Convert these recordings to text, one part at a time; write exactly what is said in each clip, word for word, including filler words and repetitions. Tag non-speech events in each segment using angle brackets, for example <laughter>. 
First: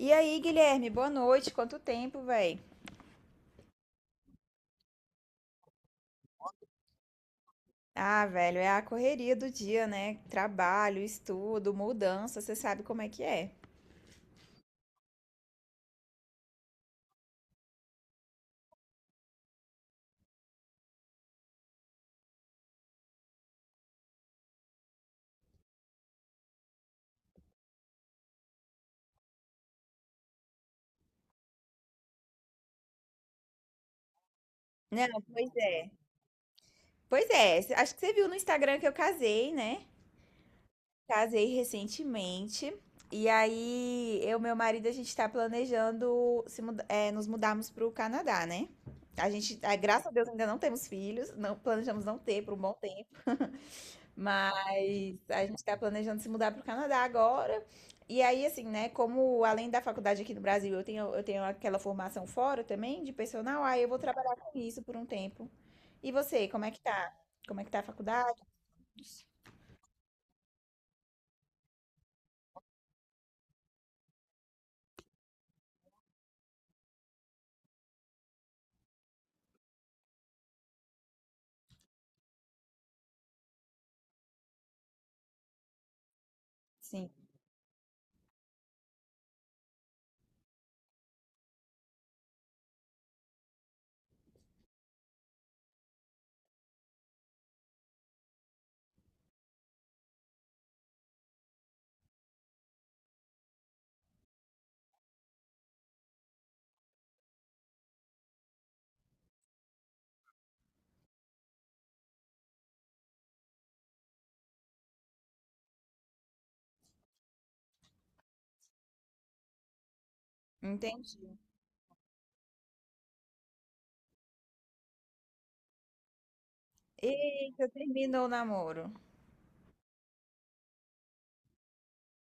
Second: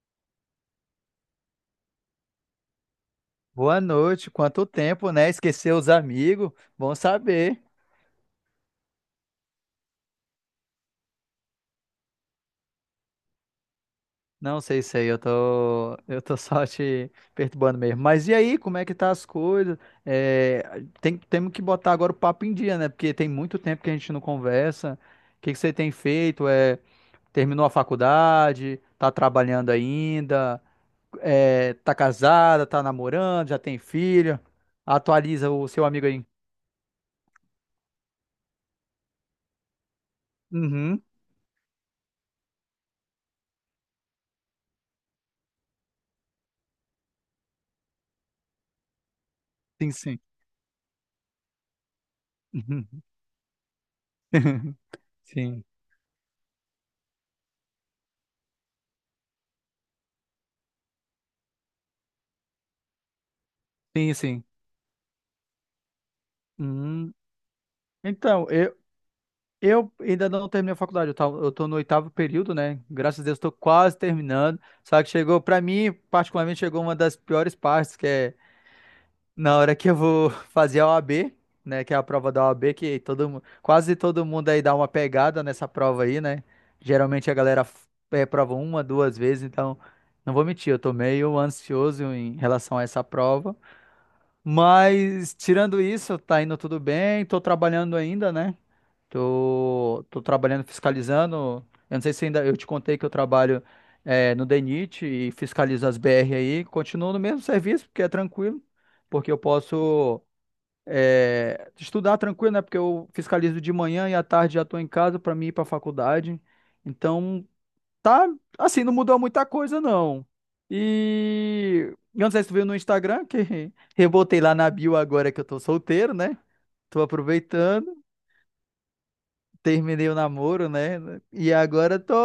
E aí, Guilherme, boa noite. Quanto tempo, velho? Boa noite, quanto tempo, né? Esqueceu os amigos? Bom saber. Ah, velho, é a correria do dia, né? Trabalho, estudo, mudança, você sabe como é que é. Não sei se aí eu tô, eu tô <laughs> só te perturbando mesmo. Mas e aí, como é que tá as coisas? É, tem, temos que botar agora o papo em dia, né? Porque tem muito tempo que a gente não conversa. O que que você tem feito? É, terminou a faculdade? Tá trabalhando ainda? É, tá casada? Tá namorando? Já tem filho? Não, pois Atualiza o seu é. amigo aí. Pois é, cê- acho que você viu no Instagram que eu casei, né? Uhum, Casei recentemente. E aí, eu e meu marido, a gente tá planejando se muda- é, nos mudarmos pro Canadá, né? A gente, ah, sim, graças a sim. Deus, ainda não temos filhos, não planejamos não ter por um bom tempo. Mas <laughs> a gente Sim, está planejando se mudar para o Canadá agora. E aí, assim, né? Como além da faculdade aqui no Brasil, eu tenho, eu tenho aquela formação fora também de personal, aí eu vou sim, trabalhar sim. com isso por um tempo. E você, como é que tá? Hum, Como é que tá a faculdade? então, eu, eu ainda não terminei a faculdade, eu, tava, eu tô no oitavo período, né? Graças a Deus, tô quase terminando. Só que chegou, pra mim, particularmente, chegou uma das piores partes, que é na hora que eu vou <laughs> fazer a O A B, né? Que é a prova da O A B, que todo, mu- quase todo mundo aí dá uma pegada nessa prova aí, né? Sim, Geralmente a galera f- é, prova uma, duas vezes, então, não vou mentir, eu tô meio ansioso em relação a essa prova. Mas, tirando isso, tá indo tudo bem, tô trabalhando ainda, né? Tô, tô trabalhando fiscalizando. Eu não sei se ainda eu te contei que eu trabalho é, no DENIT e fiscalizo as B R aí. Continuo no mesmo serviço, porque é tranquilo, porque eu posso é, estudar tranquilo, né? Porque eu fiscalizo de manhã e à tarde já tô em casa para mim ir para a faculdade. Então, tá assim, não mudou muita coisa, não. entendi. E eu não sei se tu viu no Instagram, que <laughs> rebotei lá na bio agora que eu tô solteiro, né? Tô Eita, aproveitando, terminou o namoro. terminei o namoro, né? E agora tô,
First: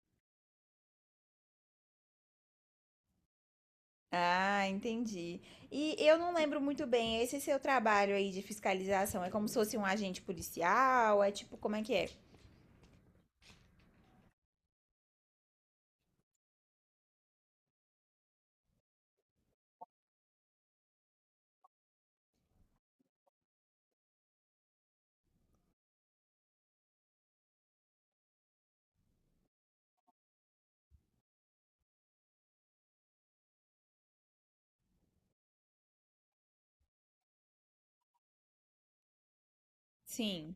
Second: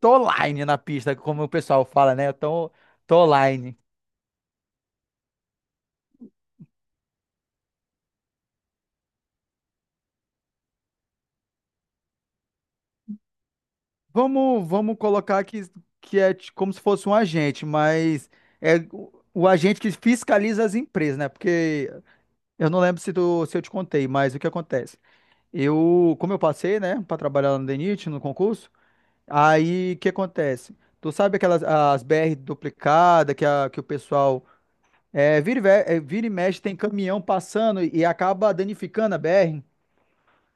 tô online na pista, como o pessoal fala, né? Tô, tô online. Ah, entendi. E eu não lembro muito bem, esse seu trabalho aí de fiscalização é como se fosse um agente policial? É tipo, como é que é? Vamos, vamos colocar que, que é ti- como se fosse um agente, mas é o, o agente que fiscaliza as empresas, né? Porque eu não lembro se, tu, se eu te contei, mas o que acontece? Eu, como eu passei, né, para trabalhar lá no DENIT, no concurso, aí o que acontece? Tu sabe aquelas as B R duplicada que, a, que o pessoal É, vira, e ve- é, vira e mexe, tem caminhão passando e acaba danificando a B R. Sim,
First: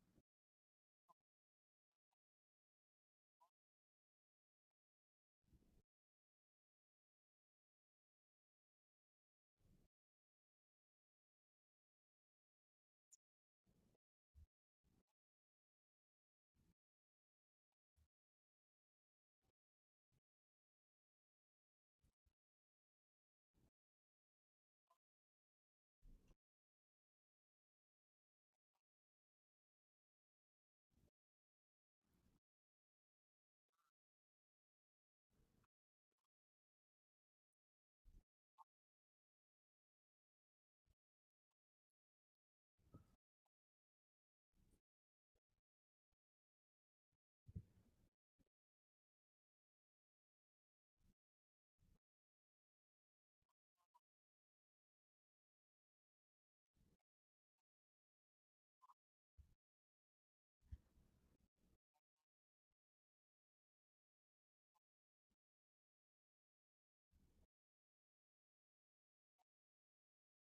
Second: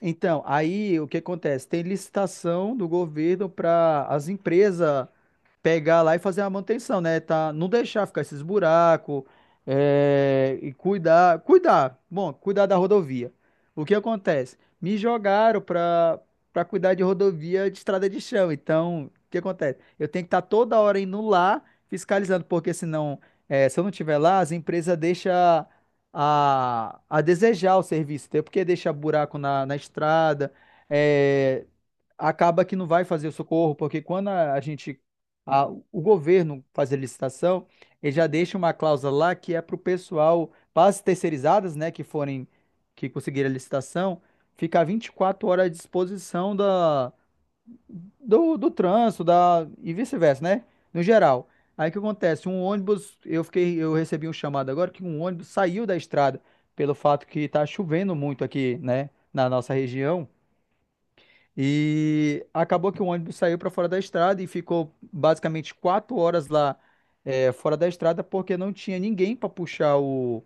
Então, aí o que acontece? Tem licitação do governo para as empresas pegar lá e fazer a manutenção, né? Tá, não deixar ficar esses buracos, é, e cuidar, cuidar, bom, cuidar da rodovia. O que acontece? Me jogaram para para cuidar de rodovia de estrada de chão. Então, o que acontece? Eu tenho que estar toda hora indo lá fiscalizando, porque senão, é, se eu não estiver lá, as empresas deixam a, a desejar o serviço, entendeu? Porque deixa buraco na, na estrada, é, acaba que não vai fazer o socorro, porque quando a, a gente, a- o governo faz a licitação, ele já deixa uma cláusula lá que é para o pessoal, para as terceirizadas, né, que forem, que conseguirem a licitação, ficar vinte e quatro horas à disposição da, do, do trânsito, da, e vice-versa, né, no geral. Aí o que acontece? Um ônibus, eu fiquei, eu recebi um chamado agora que um ônibus saiu da estrada pelo fato que está chovendo muito aqui, né, na nossa região. E acabou que o ônibus saiu para fora da estrada e ficou basicamente quatro horas lá, é, fora da estrada porque não tinha ninguém para puxar o,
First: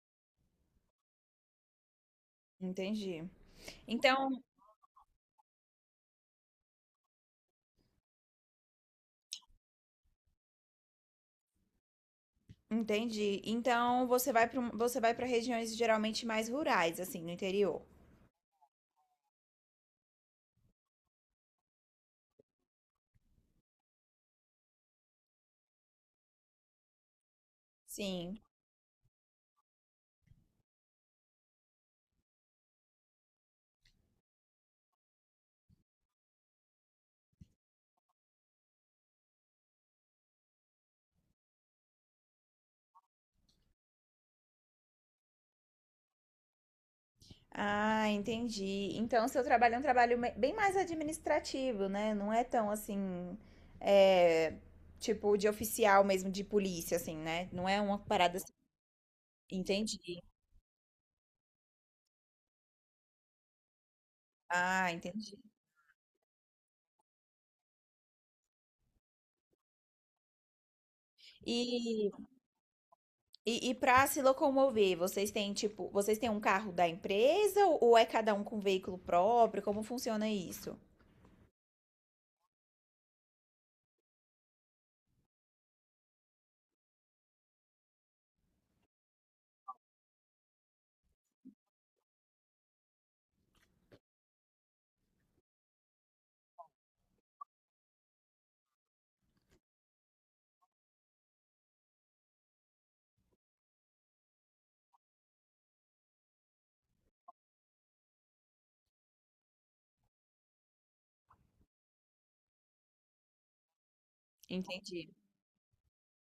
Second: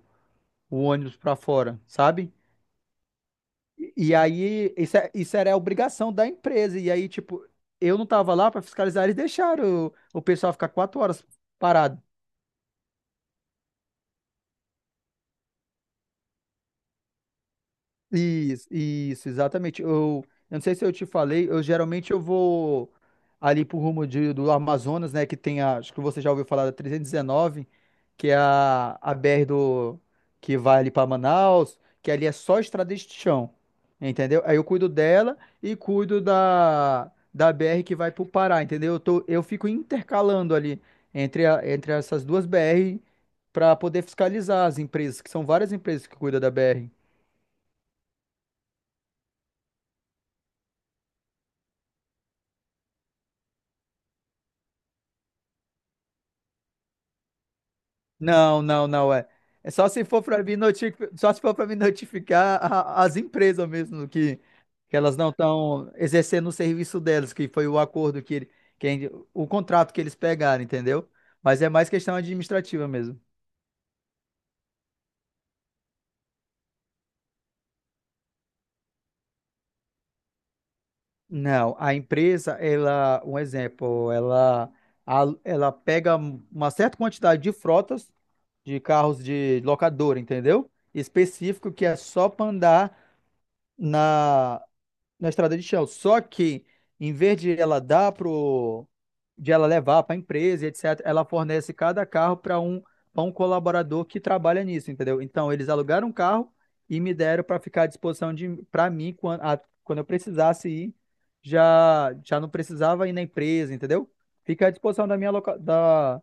o ônibus para fora, sabe? entendi. E, e Então, aí isso, é- isso era a obrigação da empresa. E aí, tipo, eu não tava lá para fiscalizar, eles deixaram o, o pessoal ficar quatro horas parado. entendi. Então você vai para você vai para regiões geralmente mais rurais, assim, no interior. Isso, isso, exatamente. Eu, eu não sei se eu te falei, eu geralmente eu vou ali pro rumo de- do Amazonas, né, que tem a, acho que você já ouviu falar da trezentos e dezenove, que é Sim. a, a B R do, que vai ali para Manaus, que ali é só estrada de chão, entendeu? Aí eu cuido dela e cuido da, da B R que vai pro Pará, entendeu? Eu tô, eu fico intercalando ali entre, a- entre essas duas B R para poder fiscalizar as empresas, que são várias empresas que cuidam da B R. Ah, entendi. Então seu trabalho é um trabalho me- bem mais administrativo, né? Não é tão assim, é, tipo de oficial mesmo de polícia, assim, né? Não é uma parada assim. Não, não, não é. É só se Entendi. for para me notificar, só se for para me notificar a- as empresas mesmo que, Ah, que elas não entendi. estão exercendo o serviço delas, que foi o acordo que, ele- que ele- o contrato que eles pegaram, entendeu? Mas é mais E, questão administrativa mesmo. e, e para se locomover, vocês têm tipo, vocês têm um carro da empresa ou ou é cada um com veículo próprio? Como funciona isso? Não, a empresa, ela, um exemplo, ela, a- ela pega uma certa quantidade de frotas de carros de locadora, entendeu? Específico que é só para andar na na estrada de chão. Só que, em vez de ela dar pro, de ela levar para a empresa, etcétera, ela fornece cada carro para um, para um colaborador que trabalha nisso, entendeu? Então, eles alugaram um carro e me deram para ficar à disposição de para mim quando, a- quando eu precisasse ir, já já não precisava ir na empresa, entendeu? Fica à disposição Entendi. da minha loca, da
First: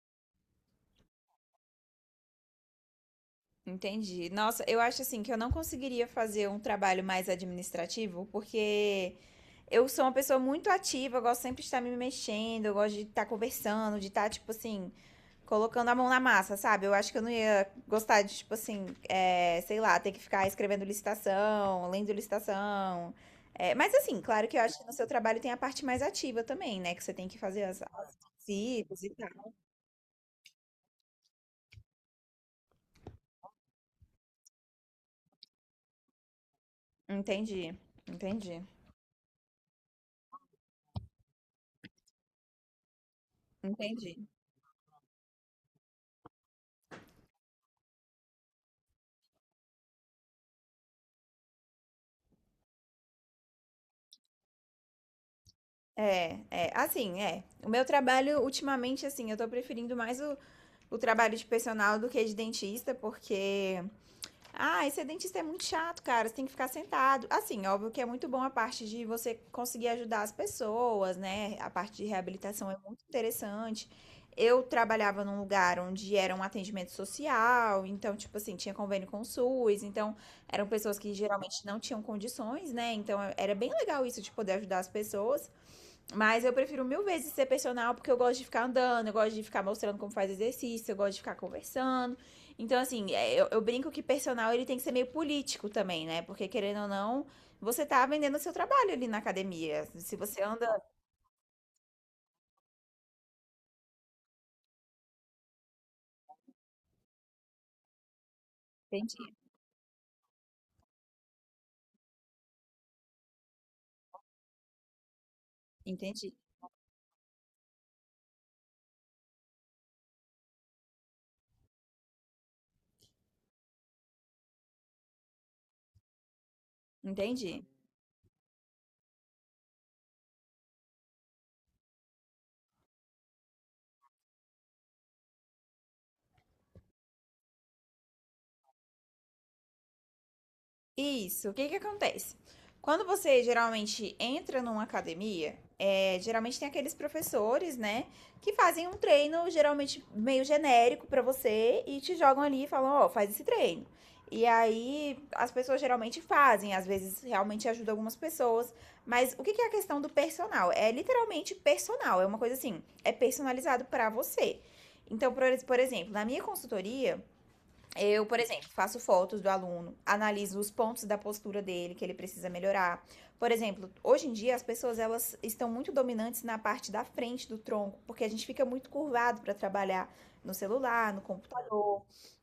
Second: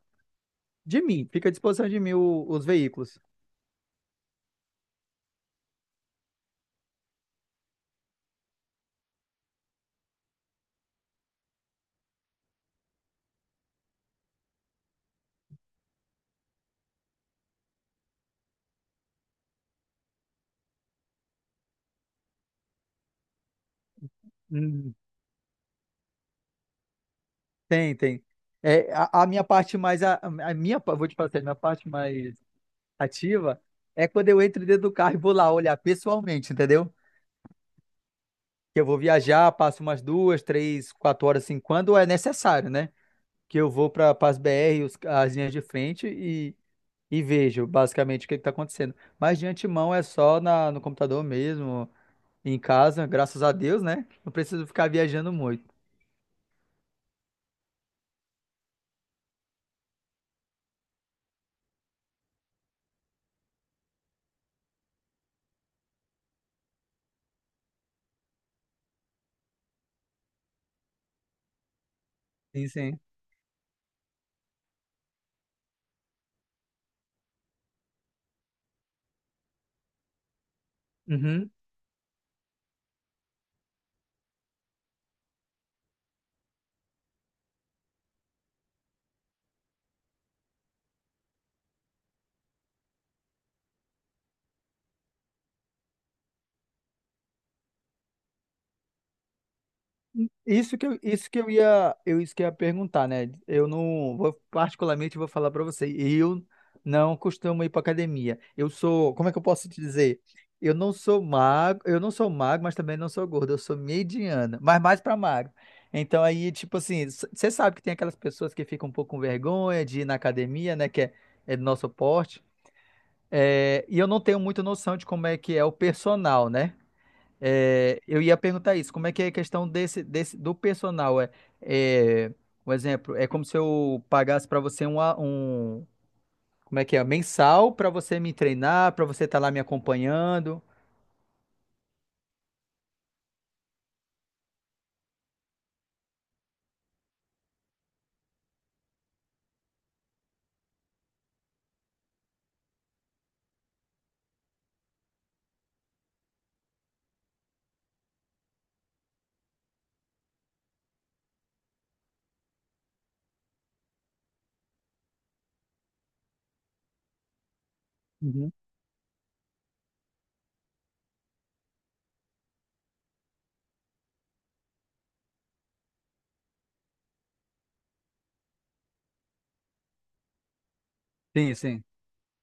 de mim, fica à disposição de mim o- os veículos. Entendi. Nossa, eu acho assim que eu não conseguiria fazer um trabalho mais administrativo, porque eu sou uma pessoa muito ativa, eu gosto sempre de estar me mexendo, eu gosto de estar conversando, de estar, tipo assim, colocando a mão na massa, sabe? Eu acho que eu não ia gostar de, tipo assim, é, sei lá, ter que ficar escrevendo licitação, lendo licitação. É, mas assim, claro que eu acho que no Hum. seu trabalho tem a parte mais ativa também, né? Que você tem que fazer as Tem, as tem. É, visitas e a, a minha tal. parte mais a, a minha, pa- vou te passar, a minha parte mais ativa é quando eu entro dentro do carro e vou lá olhar pessoalmente, entendeu? Entendi, entendi, Que eu vou viajar, passo umas duas, três, quatro horas assim, quando é necessário, né? Que eu vou entendi. para as B R, os- as linhas de frente e, e vejo basicamente o que está acontecendo. Mas de antemão é só na, no computador mesmo, em casa, graças a Deus, né? Não preciso ficar viajando muito. É, é, assim, é. O meu trabalho, ultimamente, assim, eu tô preferindo mais o, o trabalho de personal do que de dentista, porque. Ah, esse dentista é muito chato, cara. Você tem que ficar sentado. Assim, óbvio que é muito bom a parte de você conseguir ajudar as pessoas, né? A parte de Sim, reabilitação é sim. muito interessante. Eu trabalhava num lugar onde era um atendimento social, então, tipo assim, tinha convênio com o suce, então eram pessoas que Uhum. geralmente não tinham condições, né? Então era bem legal isso de poder ajudar as pessoas. Mas eu prefiro mil vezes ser personal porque eu gosto de ficar andando, eu gosto de ficar mostrando como faz exercício, eu gosto de ficar conversando. Então, assim, é, eu, eu brinco que personal ele tem que ser meio político também, né? Porque querendo ou não, você tá vendendo o seu trabalho ali na academia. Se você Isso anda. que eu, isso que eu ia, eu isso que eu ia perguntar, né? Eu não vou, particularmente vou falar para você, eu não costumo ir para academia. Eu sou, Entendi, como é que eu posso te dizer? Eu não sou magro, eu não sou magro, mas também não sou gordo, eu sou mediana, mas mais para magro. Então entendi, aí, tipo assim, você sabe que tem aquelas pessoas que ficam um pouco com vergonha de ir na academia, né, que é, é do nosso porte. É, e eu não tenho muita noção de como é que é o personal, né? entendi. É, eu ia perguntar isso, como é que é a questão desse, desse do personal? É, é, Um exemplo, é como se eu pagasse para você um, a- um, como é que é, mensal para você me treinar, para você estar lá me acompanhando. Isso. O que que acontece? Quando você geralmente entra numa academia, é, geralmente tem aqueles professores, né, que fazem um treino geralmente meio genérico pra você e te jogam ali e falam, ó, faz esse treino. E aí as pessoas geralmente fazem, às vezes realmente ajuda algumas pessoas, mas o que que é a questão do personal? É literalmente personal, é uma coisa assim, é personalizado pra você. Então, por, por exemplo, na minha consultoria, eu, por Uhum. exemplo, faço fotos do aluno, analiso os pontos da postura dele que ele precisa melhorar. Por exemplo, hoje em dia as pessoas elas estão muito dominantes na parte da frente do tronco, porque a gente fica muito curvado para trabalhar no celular, no Sim, computador. sim.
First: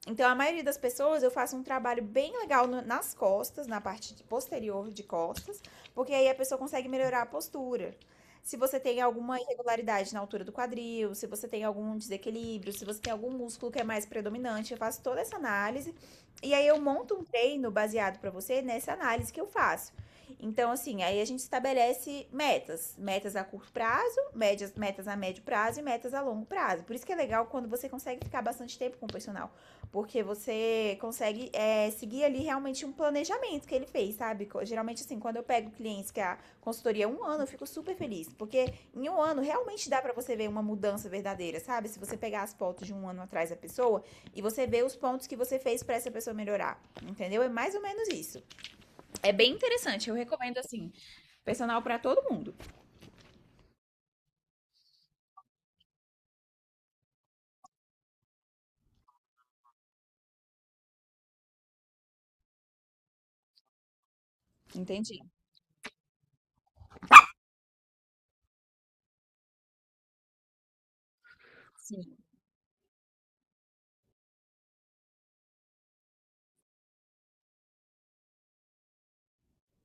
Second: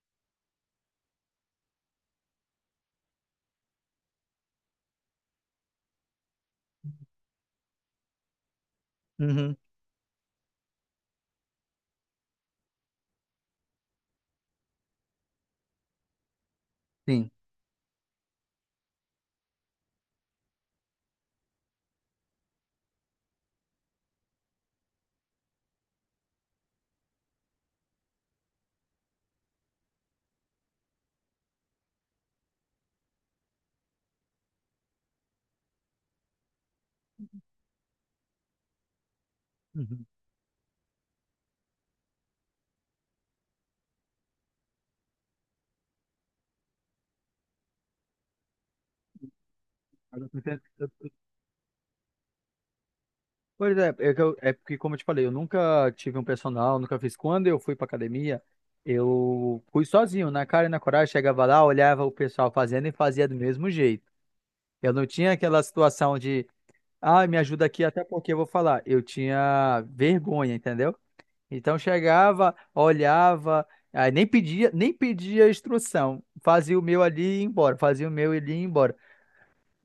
Então, a maioria das pessoas, eu faço um trabalho bem legal nas costas, na parte posterior de costas, porque aí a pessoa consegue melhorar a postura. Se você tem alguma Uhum, irregularidade na altura do quadril, se você tem algum desequilíbrio, se você tem algum músculo que é mais predominante, eu faço toda essa análise e aí eu monto um sim. treino baseado para você nessa análise que eu faço. Então, assim, aí a gente estabelece metas, metas a curto prazo, médias, metas a médio prazo e metas a longo prazo. Por isso que é legal quando você consegue ficar bastante tempo com o personal. Porque você consegue é, seguir ali realmente um planejamento que ele fez, sabe? Geralmente, assim, quando eu pego clientes que a consultoria é um ano, eu fico super feliz. Porque em um ano realmente dá Uhum. pra você ver uma mudança verdadeira, sabe? Se você pegar as fotos de um ano atrás da pessoa e você ver os pontos que você fez pra essa pessoa melhorar. Entendeu? É mais ou menos isso. É bem interessante. Eu Agora eu tô recomendo, entendendo. Eu- assim, eu- personal pra todo mundo. Pois é, é, que eu- é porque, como eu te falei, eu nunca tive um personal, nunca fiz. Quando eu fui pra academia, eu fui sozinho, na cara e na coragem, chegava lá, olhava o pessoal fazendo e fazia do mesmo jeito. Eu não Entendi. tinha aquela situação. Ah, me ajuda aqui, até porque eu vou falar. Eu tinha vergonha, entendeu? Então Sim. chegava, olhava, aí nem pedia, nem pedia instrução. Fazia o meu ali e ia embora, fazia o meu ali e ia embora.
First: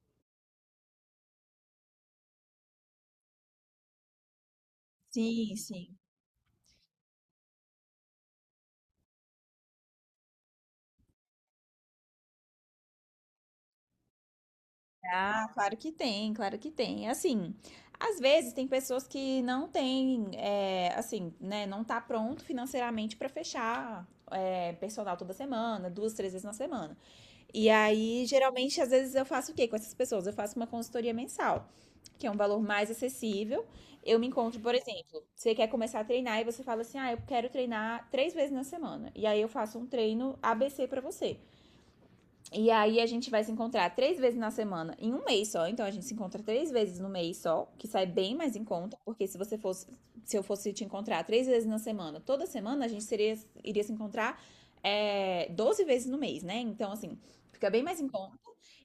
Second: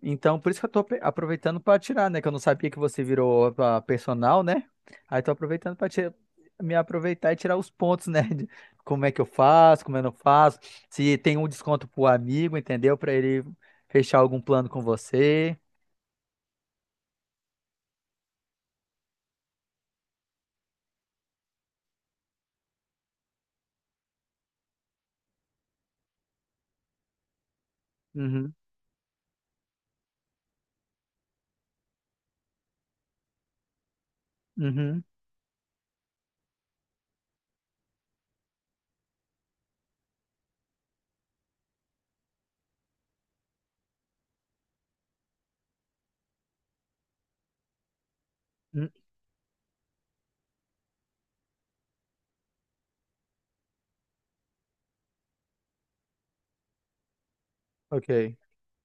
Então, por isso que eu tô ape- aproveitando para tirar, né? Que eu não sabia que você virou ah, personal, né? Aí tô Sim, aproveitando para sim. me aproveitar e tirar os pontos, <laughs> né? De como é que eu faço, como eu não faço, se tem um desconto pro amigo, entendeu? Para ele fechar algum plano com Ah, você. claro que tem, claro que tem. Assim, às vezes tem pessoas que não têm, é, assim, né, não tá pronto financeiramente para fechar é, personal toda semana, duas, três vezes na semana. E aí, Uhum, geralmente, às vezes eu faço o quê com essas pessoas? Eu faço uma consultoria mensal, que é um valor mais acessível. Eu me encontro, por uhum. exemplo, você quer começar a treinar e você fala assim, ah, eu quero treinar três vezes na semana. E aí eu faço um treino A B C para você. E aí a gente vai se encontrar três vezes na semana, em um mês só. Então a gente se encontra três vezes no mês só, que sai bem mais em hum, conta, porque se você fosse, se eu fosse te encontrar três vezes na semana, toda semana a gente seria, iria se encontrar é, doze vezes no mês, né? Então assim, fica bem mais em conta. Ok.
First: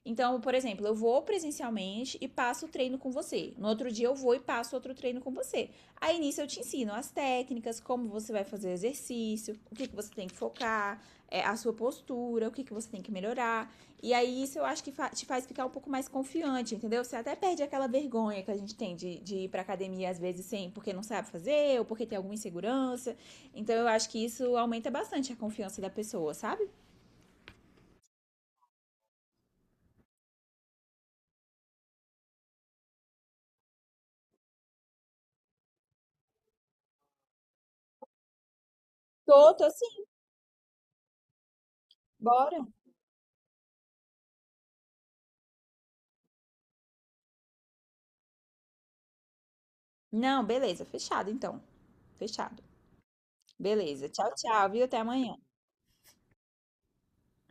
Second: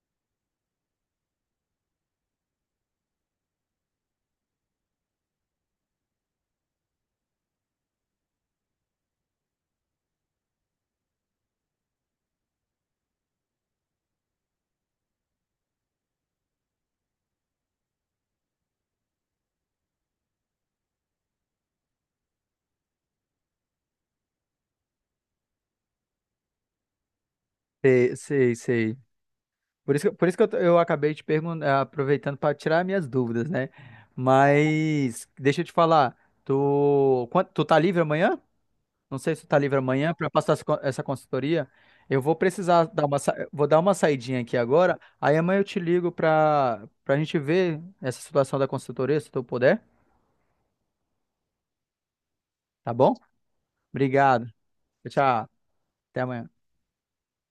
Então, por exemplo, eu vou presencialmente e passo o treino com você. No outro dia eu vou e passo outro treino com você. Aí nisso eu te ensino as técnicas, como você vai fazer o exercício, o que, que você tem que focar, é, a sua postura, o que, que você tem que melhorar. E aí isso eu acho que fa- te faz ficar um pouco mais confiante, entendeu? Você até perde aquela vergonha que a gente tem de, de ir pra academia às vezes sem, porque não sabe fazer ou porque tem alguma insegurança. Então eu acho que isso aumenta bastante a confiança da pessoa, sabe? Sei, sei, sei. Por isso que, por isso que eu, t- eu acabei te perguntando, aproveitando para tirar minhas dúvidas, né? Mas deixa eu te falar, tu, quan- tu tá livre amanhã? Não sei se tu Tô, tá tô livre sim, amanhã para passar essa con- essa consultoria. Eu vou bora. precisar dar uma, sa- vou dar uma saidinha aqui agora. Aí amanhã eu te ligo para para gente ver essa situação da consultoria, se tu puder, Não, beleza, fechado então. Fechado. tá bom? Beleza, tchau, Obrigado. tchau, viu? Até Tchau, amanhã. tchau. Até amanhã.